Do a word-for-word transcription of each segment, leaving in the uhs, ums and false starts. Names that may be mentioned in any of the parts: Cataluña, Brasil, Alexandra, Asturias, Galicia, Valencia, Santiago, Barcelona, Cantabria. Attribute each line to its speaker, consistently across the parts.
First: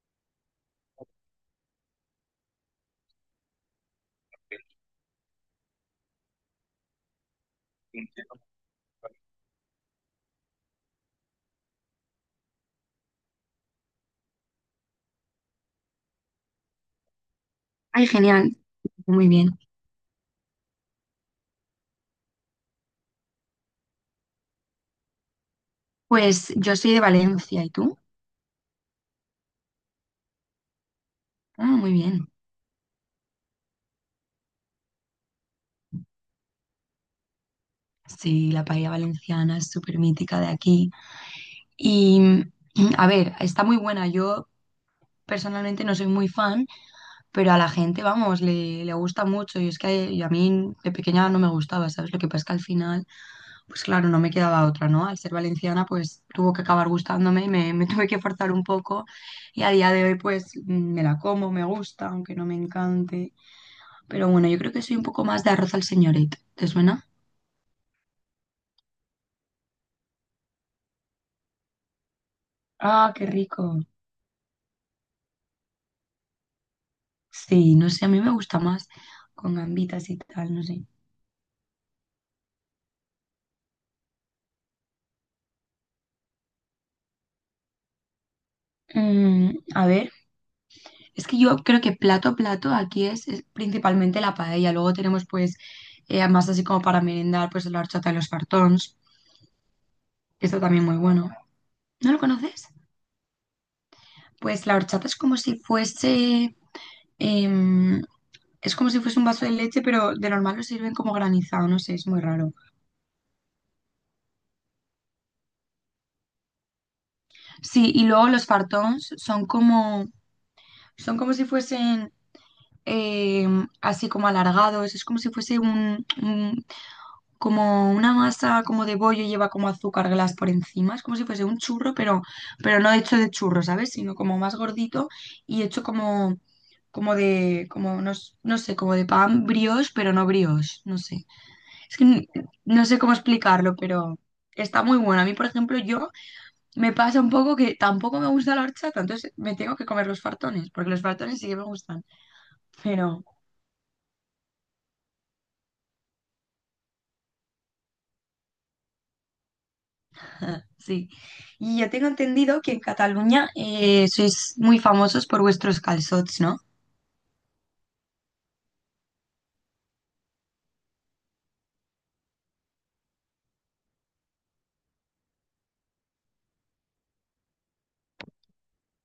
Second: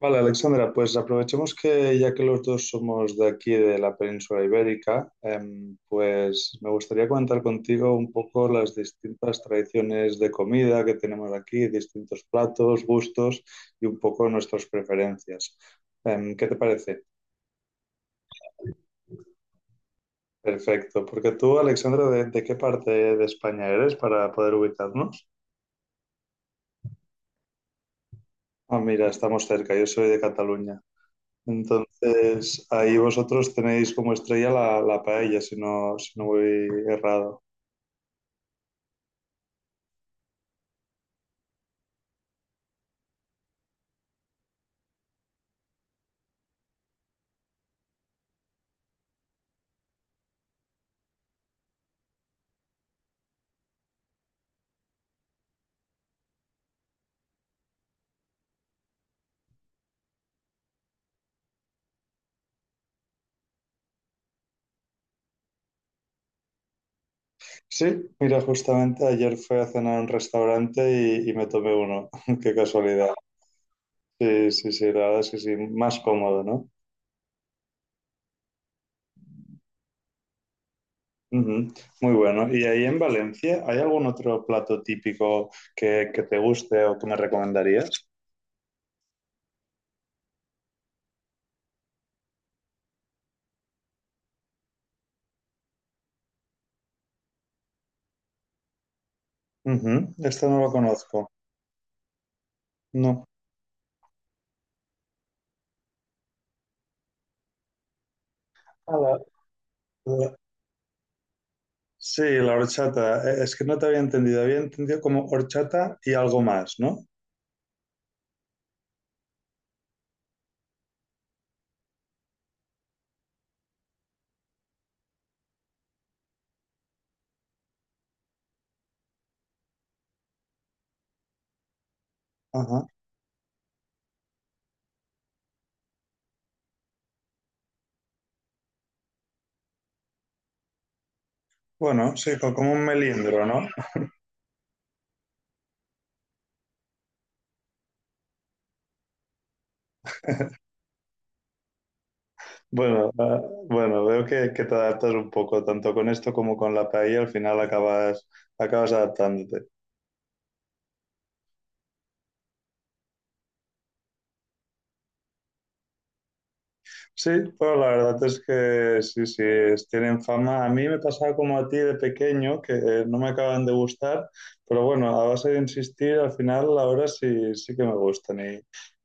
Speaker 1: Vale, Alexandra, pues aprovechemos que ya que los dos somos de aquí, de la península ibérica, em, pues me gustaría comentar contigo un poco las distintas tradiciones de comida que tenemos aquí, distintos platos, gustos y un poco nuestras preferencias. Em, ¿qué te parece?
Speaker 2: Ay, genial, muy bien.
Speaker 1: Perfecto, porque tú, Alexandra, ¿de, de qué parte de España eres para poder ubicarnos?
Speaker 2: Pues yo soy de Valencia, ¿y tú?
Speaker 1: Ah, mira, estamos cerca, yo soy de Cataluña.
Speaker 2: Ah, muy bien.
Speaker 1: Entonces, ahí vosotros tenéis como estrella la, la paella, si no, si no voy errado.
Speaker 2: Sí, la paella valenciana es súper mítica de aquí. Y a ver, está muy buena. Yo personalmente no soy muy fan, pero a la gente, vamos, le, le gusta mucho. Y es que y a mí de pequeña no me gustaba, ¿sabes? Lo que pasa es que al final, pues claro, no me quedaba otra, ¿no? Al ser valenciana, pues tuvo que acabar gustándome y me, me tuve que forzar un poco. Y a día de hoy, pues mm, me la como, me gusta, aunque no me encante. Pero bueno, yo creo que soy un poco más de arroz al señorito. ¿Te suena?
Speaker 1: Sí, mira, justamente ayer fui a cenar a un restaurante y, y me tomé uno. Qué
Speaker 2: Ah,
Speaker 1: casualidad.
Speaker 2: qué rico.
Speaker 1: Sí, sí, sí, la verdad es que sí, más cómodo, ¿no?
Speaker 2: Sí, no sé, a mí me gusta más con gambitas y tal, no sé.
Speaker 1: Ujú, muy bueno. ¿Y ahí en Valencia hay algún otro plato típico que, que te guste o que me recomendarías?
Speaker 2: Mm, a ver, es que yo creo que plato, plato aquí es, es principalmente la paella. Luego tenemos pues eh, más así como para merendar, pues la horchata y los fartons.
Speaker 1: Ujú, este
Speaker 2: Esto
Speaker 1: no lo
Speaker 2: también muy
Speaker 1: conozco.
Speaker 2: bueno. ¿No lo conoces?
Speaker 1: No.
Speaker 2: Pues la horchata es como si fuese em, es como si
Speaker 1: Ah,
Speaker 2: fuese un vaso de leche, pero de
Speaker 1: la,
Speaker 2: normal lo sirven como granizado, no sé, es muy
Speaker 1: sí,
Speaker 2: raro.
Speaker 1: la horchata. Eh, Es que no te había entendido. Había entendido como horchata y algo más, ¿no?
Speaker 2: Sí, y luego los fartons son como, son como si fuesen eh, así como alargados, es como si fuese un, un- como una masa como de bollo y lleva como azúcar glas por encima, es como si fuese un churro, pero, pero
Speaker 1: Ajá.
Speaker 2: no hecho de churro, ¿sabes? Sino como más gordito y hecho como, como de, como no, s- no sé, como de pan brioche, pero no brioche, no sé. Es que
Speaker 1: Bueno,
Speaker 2: n-
Speaker 1: sí, co- como un
Speaker 2: no sé cómo
Speaker 1: melindro, ¿no?
Speaker 2: explicarlo, pero está muy bueno. A mí, por ejemplo, yo me pasa un poco que tampoco me gusta la horchata, entonces me tengo que comer los fartones, porque los fartones sí que me gustan,
Speaker 1: Bueno,
Speaker 2: pero
Speaker 1: ah, bueno, veo que, que te adaptas un poco, tanto con esto como con la paella, al final acabas, acabas adaptándote.
Speaker 2: sí. Y yo tengo entendido que en Cataluña eh, sois muy famosos por vuestros calçots, ¿no?
Speaker 1: Sí, pero la verdad es que sí, sí, es- tienen fama. A mí me pasaba como a ti de pequeño, que eh, no me acaban de gustar, pero bueno, a base de insistir, al final ahora sí, sí que me gustan. Y,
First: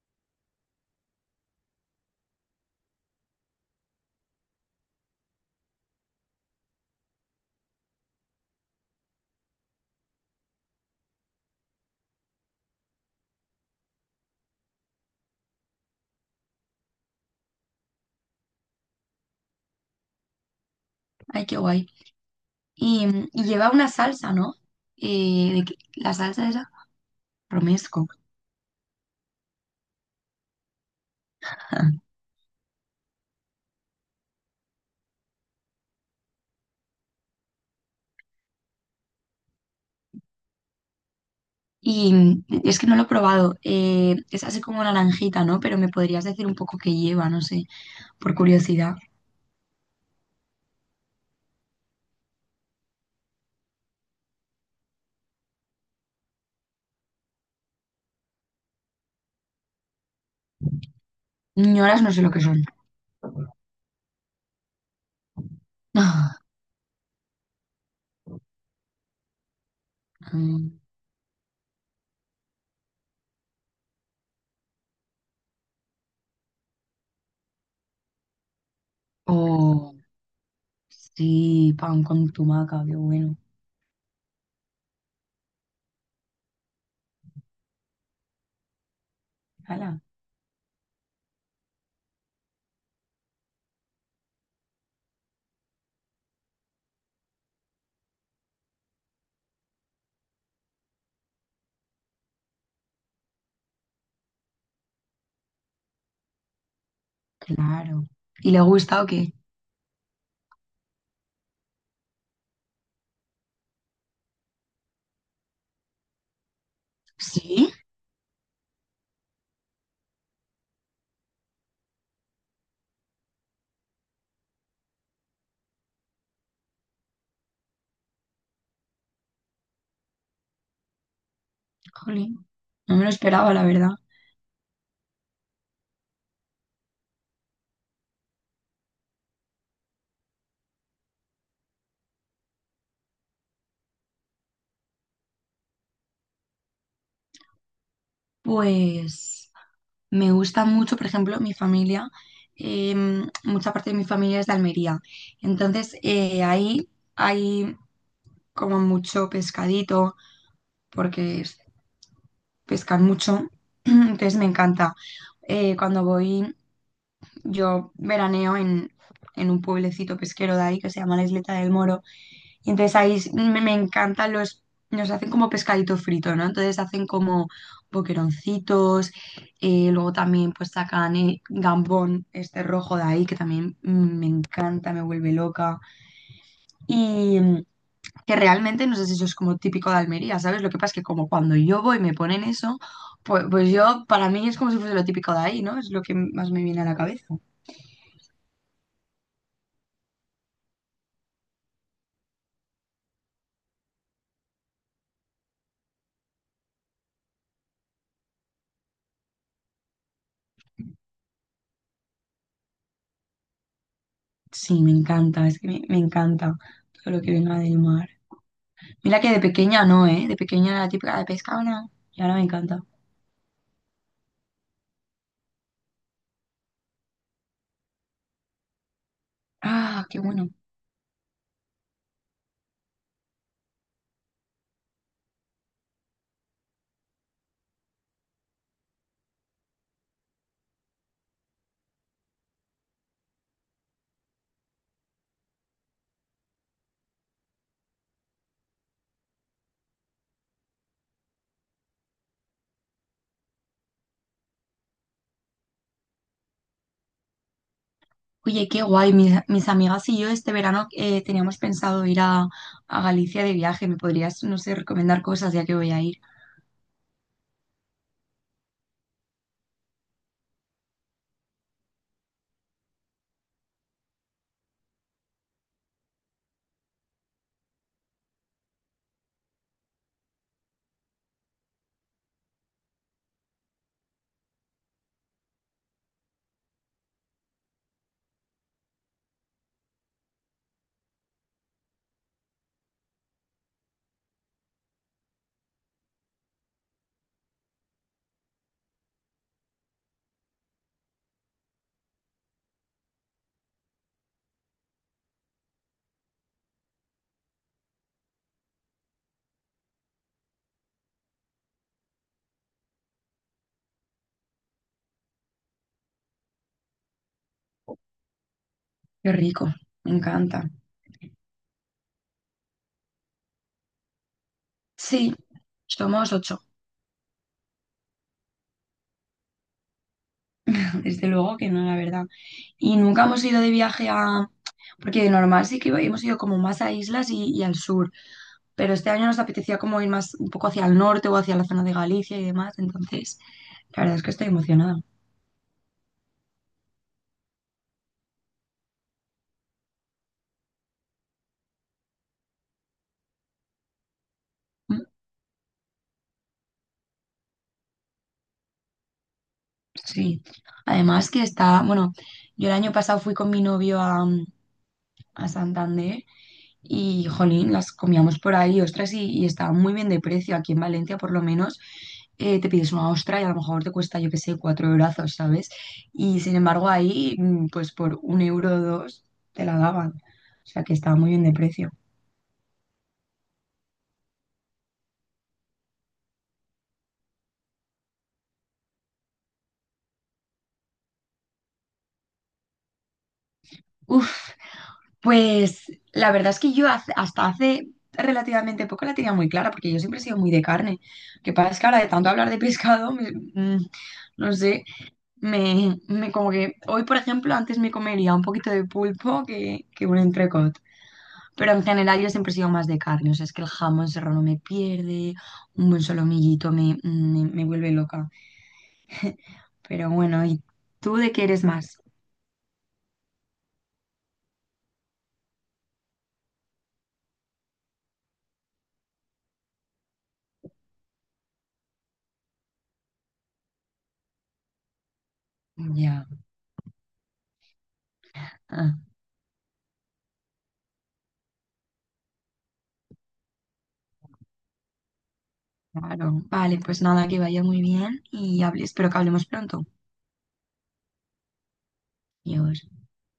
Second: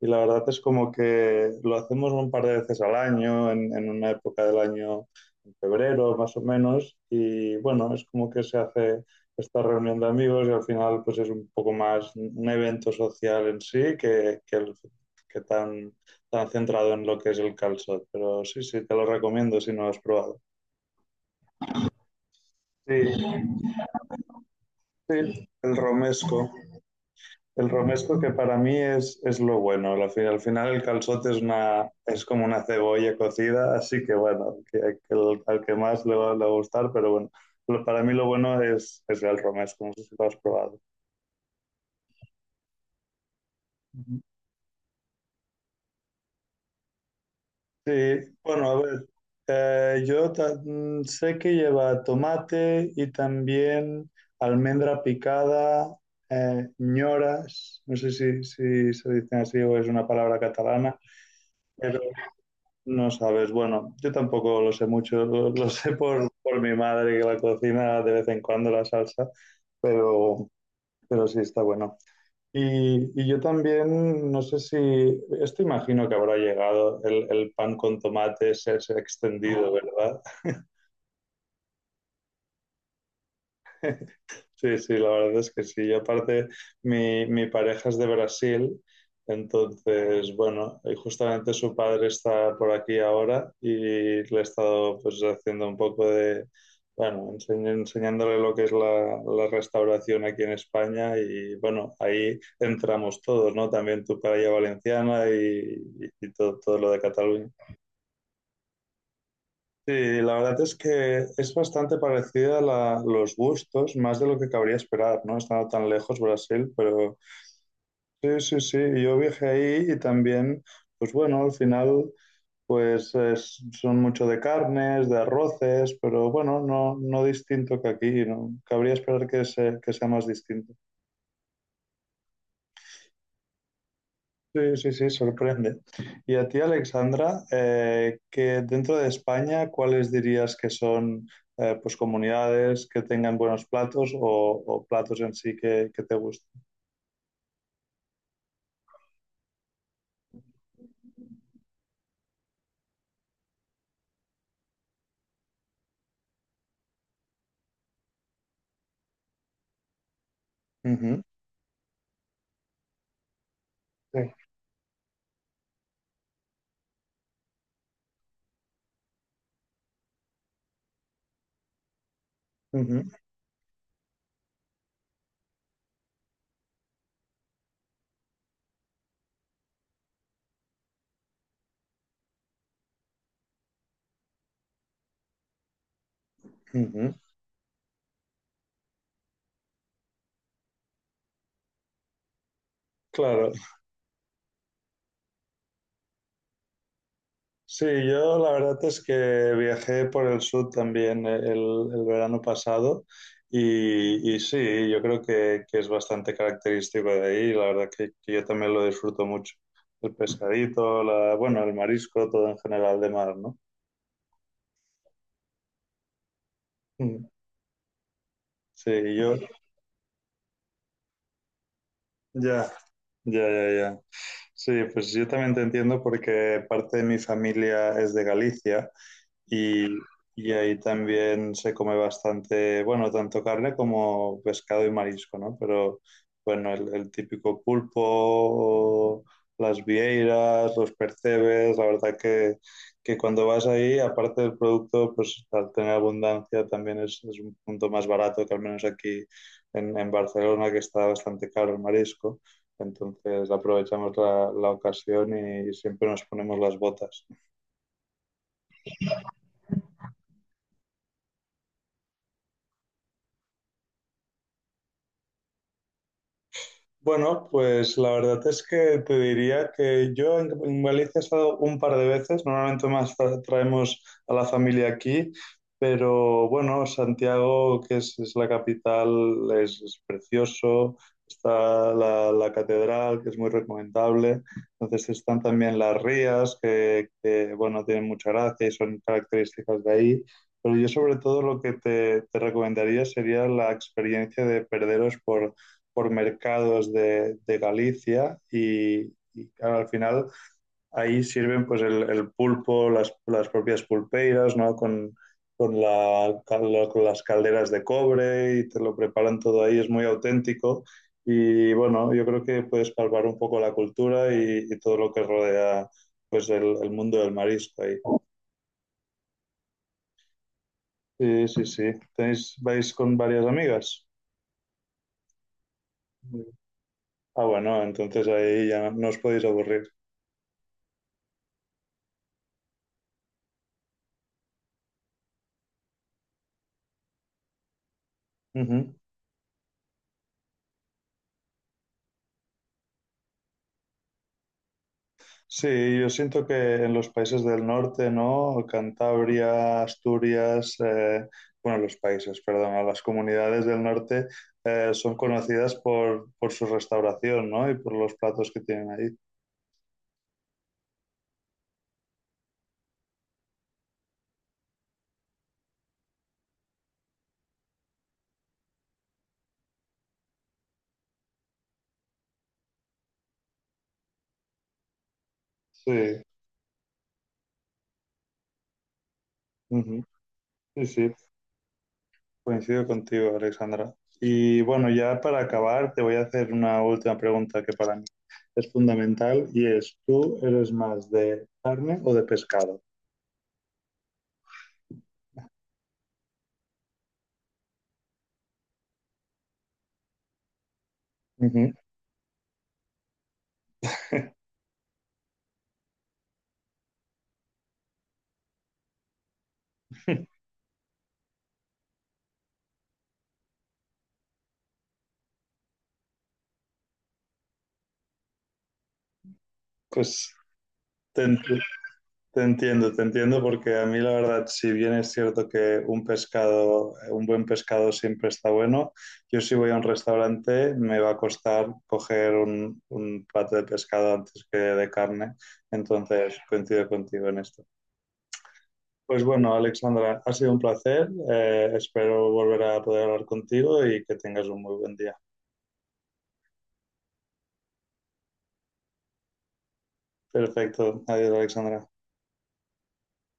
Speaker 1: Y la verdad es como que lo hacemos un par de veces al año, en, en una época del año, en febrero más o menos, y bueno, es como que se hace esta reunión de amigos y al final pues es un poco más un evento social en sí que, que el- que tan está centrado en lo que es el calçot, pero sí, sí, te lo recomiendo si no lo has probado.
Speaker 2: Ay, qué guay. Y,
Speaker 1: Sí,
Speaker 2: y lleva una salsa, ¿no?
Speaker 1: sí,
Speaker 2: Eh, ¿de qué?
Speaker 1: el
Speaker 2: La salsa
Speaker 1: romesco.
Speaker 2: era
Speaker 1: El
Speaker 2: romesco.
Speaker 1: romesco que para mí es, es lo bueno. Al final, al final el calçot es, una, es como una cebolla cocida, así que bueno, que, que el- al que más le va, le va a gustar, pero bueno, lo- para mí lo bueno es, es el romesco, no sé si lo has probado.
Speaker 2: Y es que no lo he probado. Eh, es así como naranjita, ¿no? Pero me podrías decir un poco qué lleva, no sé,
Speaker 1: Sí,
Speaker 2: por
Speaker 1: bueno, a
Speaker 2: curiosidad.
Speaker 1: ver, eh, yo ta- mm, sé que lleva tomate y también almendra picada, eh, ñoras, no sé si, si se dicen así o es una palabra catalana, pero
Speaker 2: Ñoras no sé lo que son.
Speaker 1: no sabes, bueno, yo tampoco lo sé mucho, lo, lo sé por, por mi madre que la cocina de vez en cuando la salsa, pero,
Speaker 2: Mm,
Speaker 1: pero sí está bueno. Y, y yo también, no sé si, esto imagino que habrá llegado el, el pan con tomate, se ha extendido,
Speaker 2: O...
Speaker 1: ¿verdad?
Speaker 2: Sí, pan con tumaca, qué bueno.
Speaker 1: Sí, sí, la verdad es que sí. Y aparte, mi, mi pareja es de Brasil,
Speaker 2: Hala,
Speaker 1: entonces, bueno, y justamente su padre está por aquí ahora y le he estado pues haciendo un poco de, bueno, enseñ- enseñándole lo que es la, la restauración aquí en España, y bueno, ahí entramos todos, ¿no? También tu paella valenciana y, y- y todo, todo lo de Cataluña.
Speaker 2: claro. ¿Y le ha gustado qué?
Speaker 1: Sí, la verdad es que es bastante parecida a la- los gustos, más de lo que cabría esperar, ¿no? Estando tan lejos Brasil, pero
Speaker 2: Sí,
Speaker 1: sí, sí, sí, yo viajé ahí y también, pues bueno, al final, pues es- son mucho de carnes, de arroces, pero bueno, no, no distinto que aquí, ¿no? Cabría esperar que, se- que sea más distinto.
Speaker 2: jolín. No me lo esperaba, la verdad.
Speaker 1: Sí, sí, sí, sorprende. Y a ti, Alexandra, eh, que dentro de España, ¿cuáles dirías que son eh, pues comunidades que tengan buenos platos o, o platos en sí que, que te gusten?
Speaker 2: Pues me gusta mucho, por ejemplo, mi familia. Em, mucha parte de mi familia es de Almería. Entonces, eh, ahí hay como mucho pescadito,
Speaker 1: Ujú,
Speaker 2: porque es- pescan mucho.
Speaker 1: sí.
Speaker 2: Entonces, me encanta. Eh, cuando voy, yo veraneo en, en un pueblecito pesquero de ahí que se llama la Isleta del Moro. Y entonces ahí
Speaker 1: Ujú,
Speaker 2: s- me, me encantan los, nos hacen como pescadito frito, ¿no? Entonces hacen como boqueroncitos, eh, luego también pues sacan eh, gambón este rojo de ahí, que también mm, me encanta, me vuelve loca.
Speaker 1: ujú.
Speaker 2: Y mm, que realmente, no sé si eso es como típico de Almería, ¿sabes? Lo que pasa es que como cuando yo voy me ponen eso, pues,
Speaker 1: Claro.
Speaker 2: pues yo, para mí es como si fuese lo típico de ahí, ¿no? Es lo que más me viene a la cabeza.
Speaker 1: Sí, yo la verdad es que viajé por el sur también el, el verano pasado y, y sí, yo creo que, que es bastante característico de ahí. La verdad que, que yo también lo disfruto mucho. El pescadito, la, bueno, el marisco, todo en general de mar, ¿no?
Speaker 2: Sí, me encanta, es que me, me encanta todo lo
Speaker 1: Mm,
Speaker 2: que venga del mar.
Speaker 1: sí,
Speaker 2: Mira que
Speaker 1: yo,
Speaker 2: de pequeña no, ¿eh? De pequeña era la típica de pescado, no. Y ahora me
Speaker 1: ya,
Speaker 2: encanta.
Speaker 1: ya, ya, ya. Sí, pues yo también te entiendo porque parte de mi familia es de Galicia. Y,
Speaker 2: Ah, qué bueno.
Speaker 1: y ahí también se come bastante, bueno, tanto carne como pescado y marisco, ¿no? Pero bueno, el, el típico pulpo, las vieiras, los percebes, la verdad que, que cuando vas ahí, aparte del producto, pues al tener abundancia también es, es un punto más barato que al menos aquí en, en Barcelona, que está bastante caro el marisco. Entonces aprovechamos la, la ocasión y siempre nos ponemos las botas.
Speaker 2: Oye, qué guay. Mis, mis amigas y yo este verano eh, teníamos pensado ir a, a Galicia de viaje. ¿Me podrías, no sé, recomendar cosas ya que voy a ir?
Speaker 1: Bueno, pues la verdad es que te diría que yo en, en Galicia he estado un par de veces, normalmente más tra- traemos a la familia aquí, pero bueno, Santiago, que es, es la capital, es, es precioso, está la, la catedral, que es muy recomendable, entonces están también las rías, que, que, bueno, tienen mucha gracia y son características de ahí, pero yo sobre todo lo que te, te recomendaría sería la experiencia de perderos por por mercados de, de Galicia y, y claro, al final ahí sirven pues el, el pulpo, las, las, propias pulpeiras, ¿no? Con, con, la, con, las calderas de cobre y te lo preparan todo ahí, es muy auténtico. Y bueno, yo creo que puedes palpar un poco la cultura y, y todo lo que rodea pues el, el, mundo del marisco ahí.
Speaker 2: Qué rico. Me encanta.
Speaker 1: Sí, sí, sí. ¿Tenéis, ¿Vais con varias amigas?
Speaker 2: Sí, somos ocho.
Speaker 1: Ah, bueno, entonces ahí ya no os podéis aburrir.
Speaker 2: Desde luego que no, la verdad. Y nunca hemos ido de viaje a... Porque de normal sí que hemos ido como más a islas y, y al sur,
Speaker 1: Uh
Speaker 2: pero
Speaker 1: -huh.
Speaker 2: este año nos apetecía como ir más un poco hacia el norte o hacia la zona de Galicia y demás, entonces la verdad es que estoy emocionada.
Speaker 1: Sí, yo siento que en los países del norte, ¿no? Cantabria, Asturias, eh, bueno, los países, perdón, las comunidades del norte eh,
Speaker 2: Mm,
Speaker 1: son conocidas por, por su restauración, ¿no? Y por los platos que tienen ahí.
Speaker 2: Sí, además que está, bueno, yo el año pasado fui con mi novio a, mm, a Santander. Y jolín, las comíamos por ahí, ostras, y, y estaban muy bien de precio. Aquí en Valencia, por lo menos, eh, te pides una ostra y a lo mejor te cuesta, yo qué sé, cuatro eurazos, ¿sabes?
Speaker 1: Sí,
Speaker 2: Y sin embargo, ahí, mm, pues por un euro o dos, te la
Speaker 1: ujú,
Speaker 2: daban. O sea,
Speaker 1: sí,
Speaker 2: que
Speaker 1: sí,
Speaker 2: estaba muy bien de precio.
Speaker 1: coincido contigo, Alexandra. Y bueno, ya para acabar, te voy a hacer una última pregunta que para mí es fundamental y es, ¿tú eres más de carne o de pescado?
Speaker 2: Uf, pues la verdad es que yo hace- hasta hace relativamente poco la tenía muy clara, porque yo siempre he sido muy de carne. Lo que
Speaker 1: Ujú.
Speaker 2: pasa es que ahora de tanto hablar de pescado, me- mm, no sé. Me, me como que hoy, por ejemplo, antes me comería un poquito de pulpo que, que un entrecot. Pero en general yo siempre he sido más de carne. O sea, es que el jamón serrano no me pierde, un buen solomillito me, me, me vuelve loca. Pero
Speaker 1: Pues
Speaker 2: bueno, ¿y tú
Speaker 1: te,
Speaker 2: de qué eres más?
Speaker 1: Te entiendo, te entiendo, porque a mí la verdad, si bien es cierto que un pescado, eh, un buen pescado siempre está bueno, yo si voy a un restaurante me va a costar coger un, un plato de pescado antes que de carne,
Speaker 2: Ya,
Speaker 1: entonces coincido contigo en esto.
Speaker 2: ah,
Speaker 1: Pues bueno, Alexandra, ha sido un placer, eh, espero volver a poder hablar contigo y que tengas un muy buen día.
Speaker 2: claro. Vale, pues nada, que vaya muy bien y hable, espero que hablemos pronto.
Speaker 1: Perfecto, adiós, Alexandra.
Speaker 2: Adiós.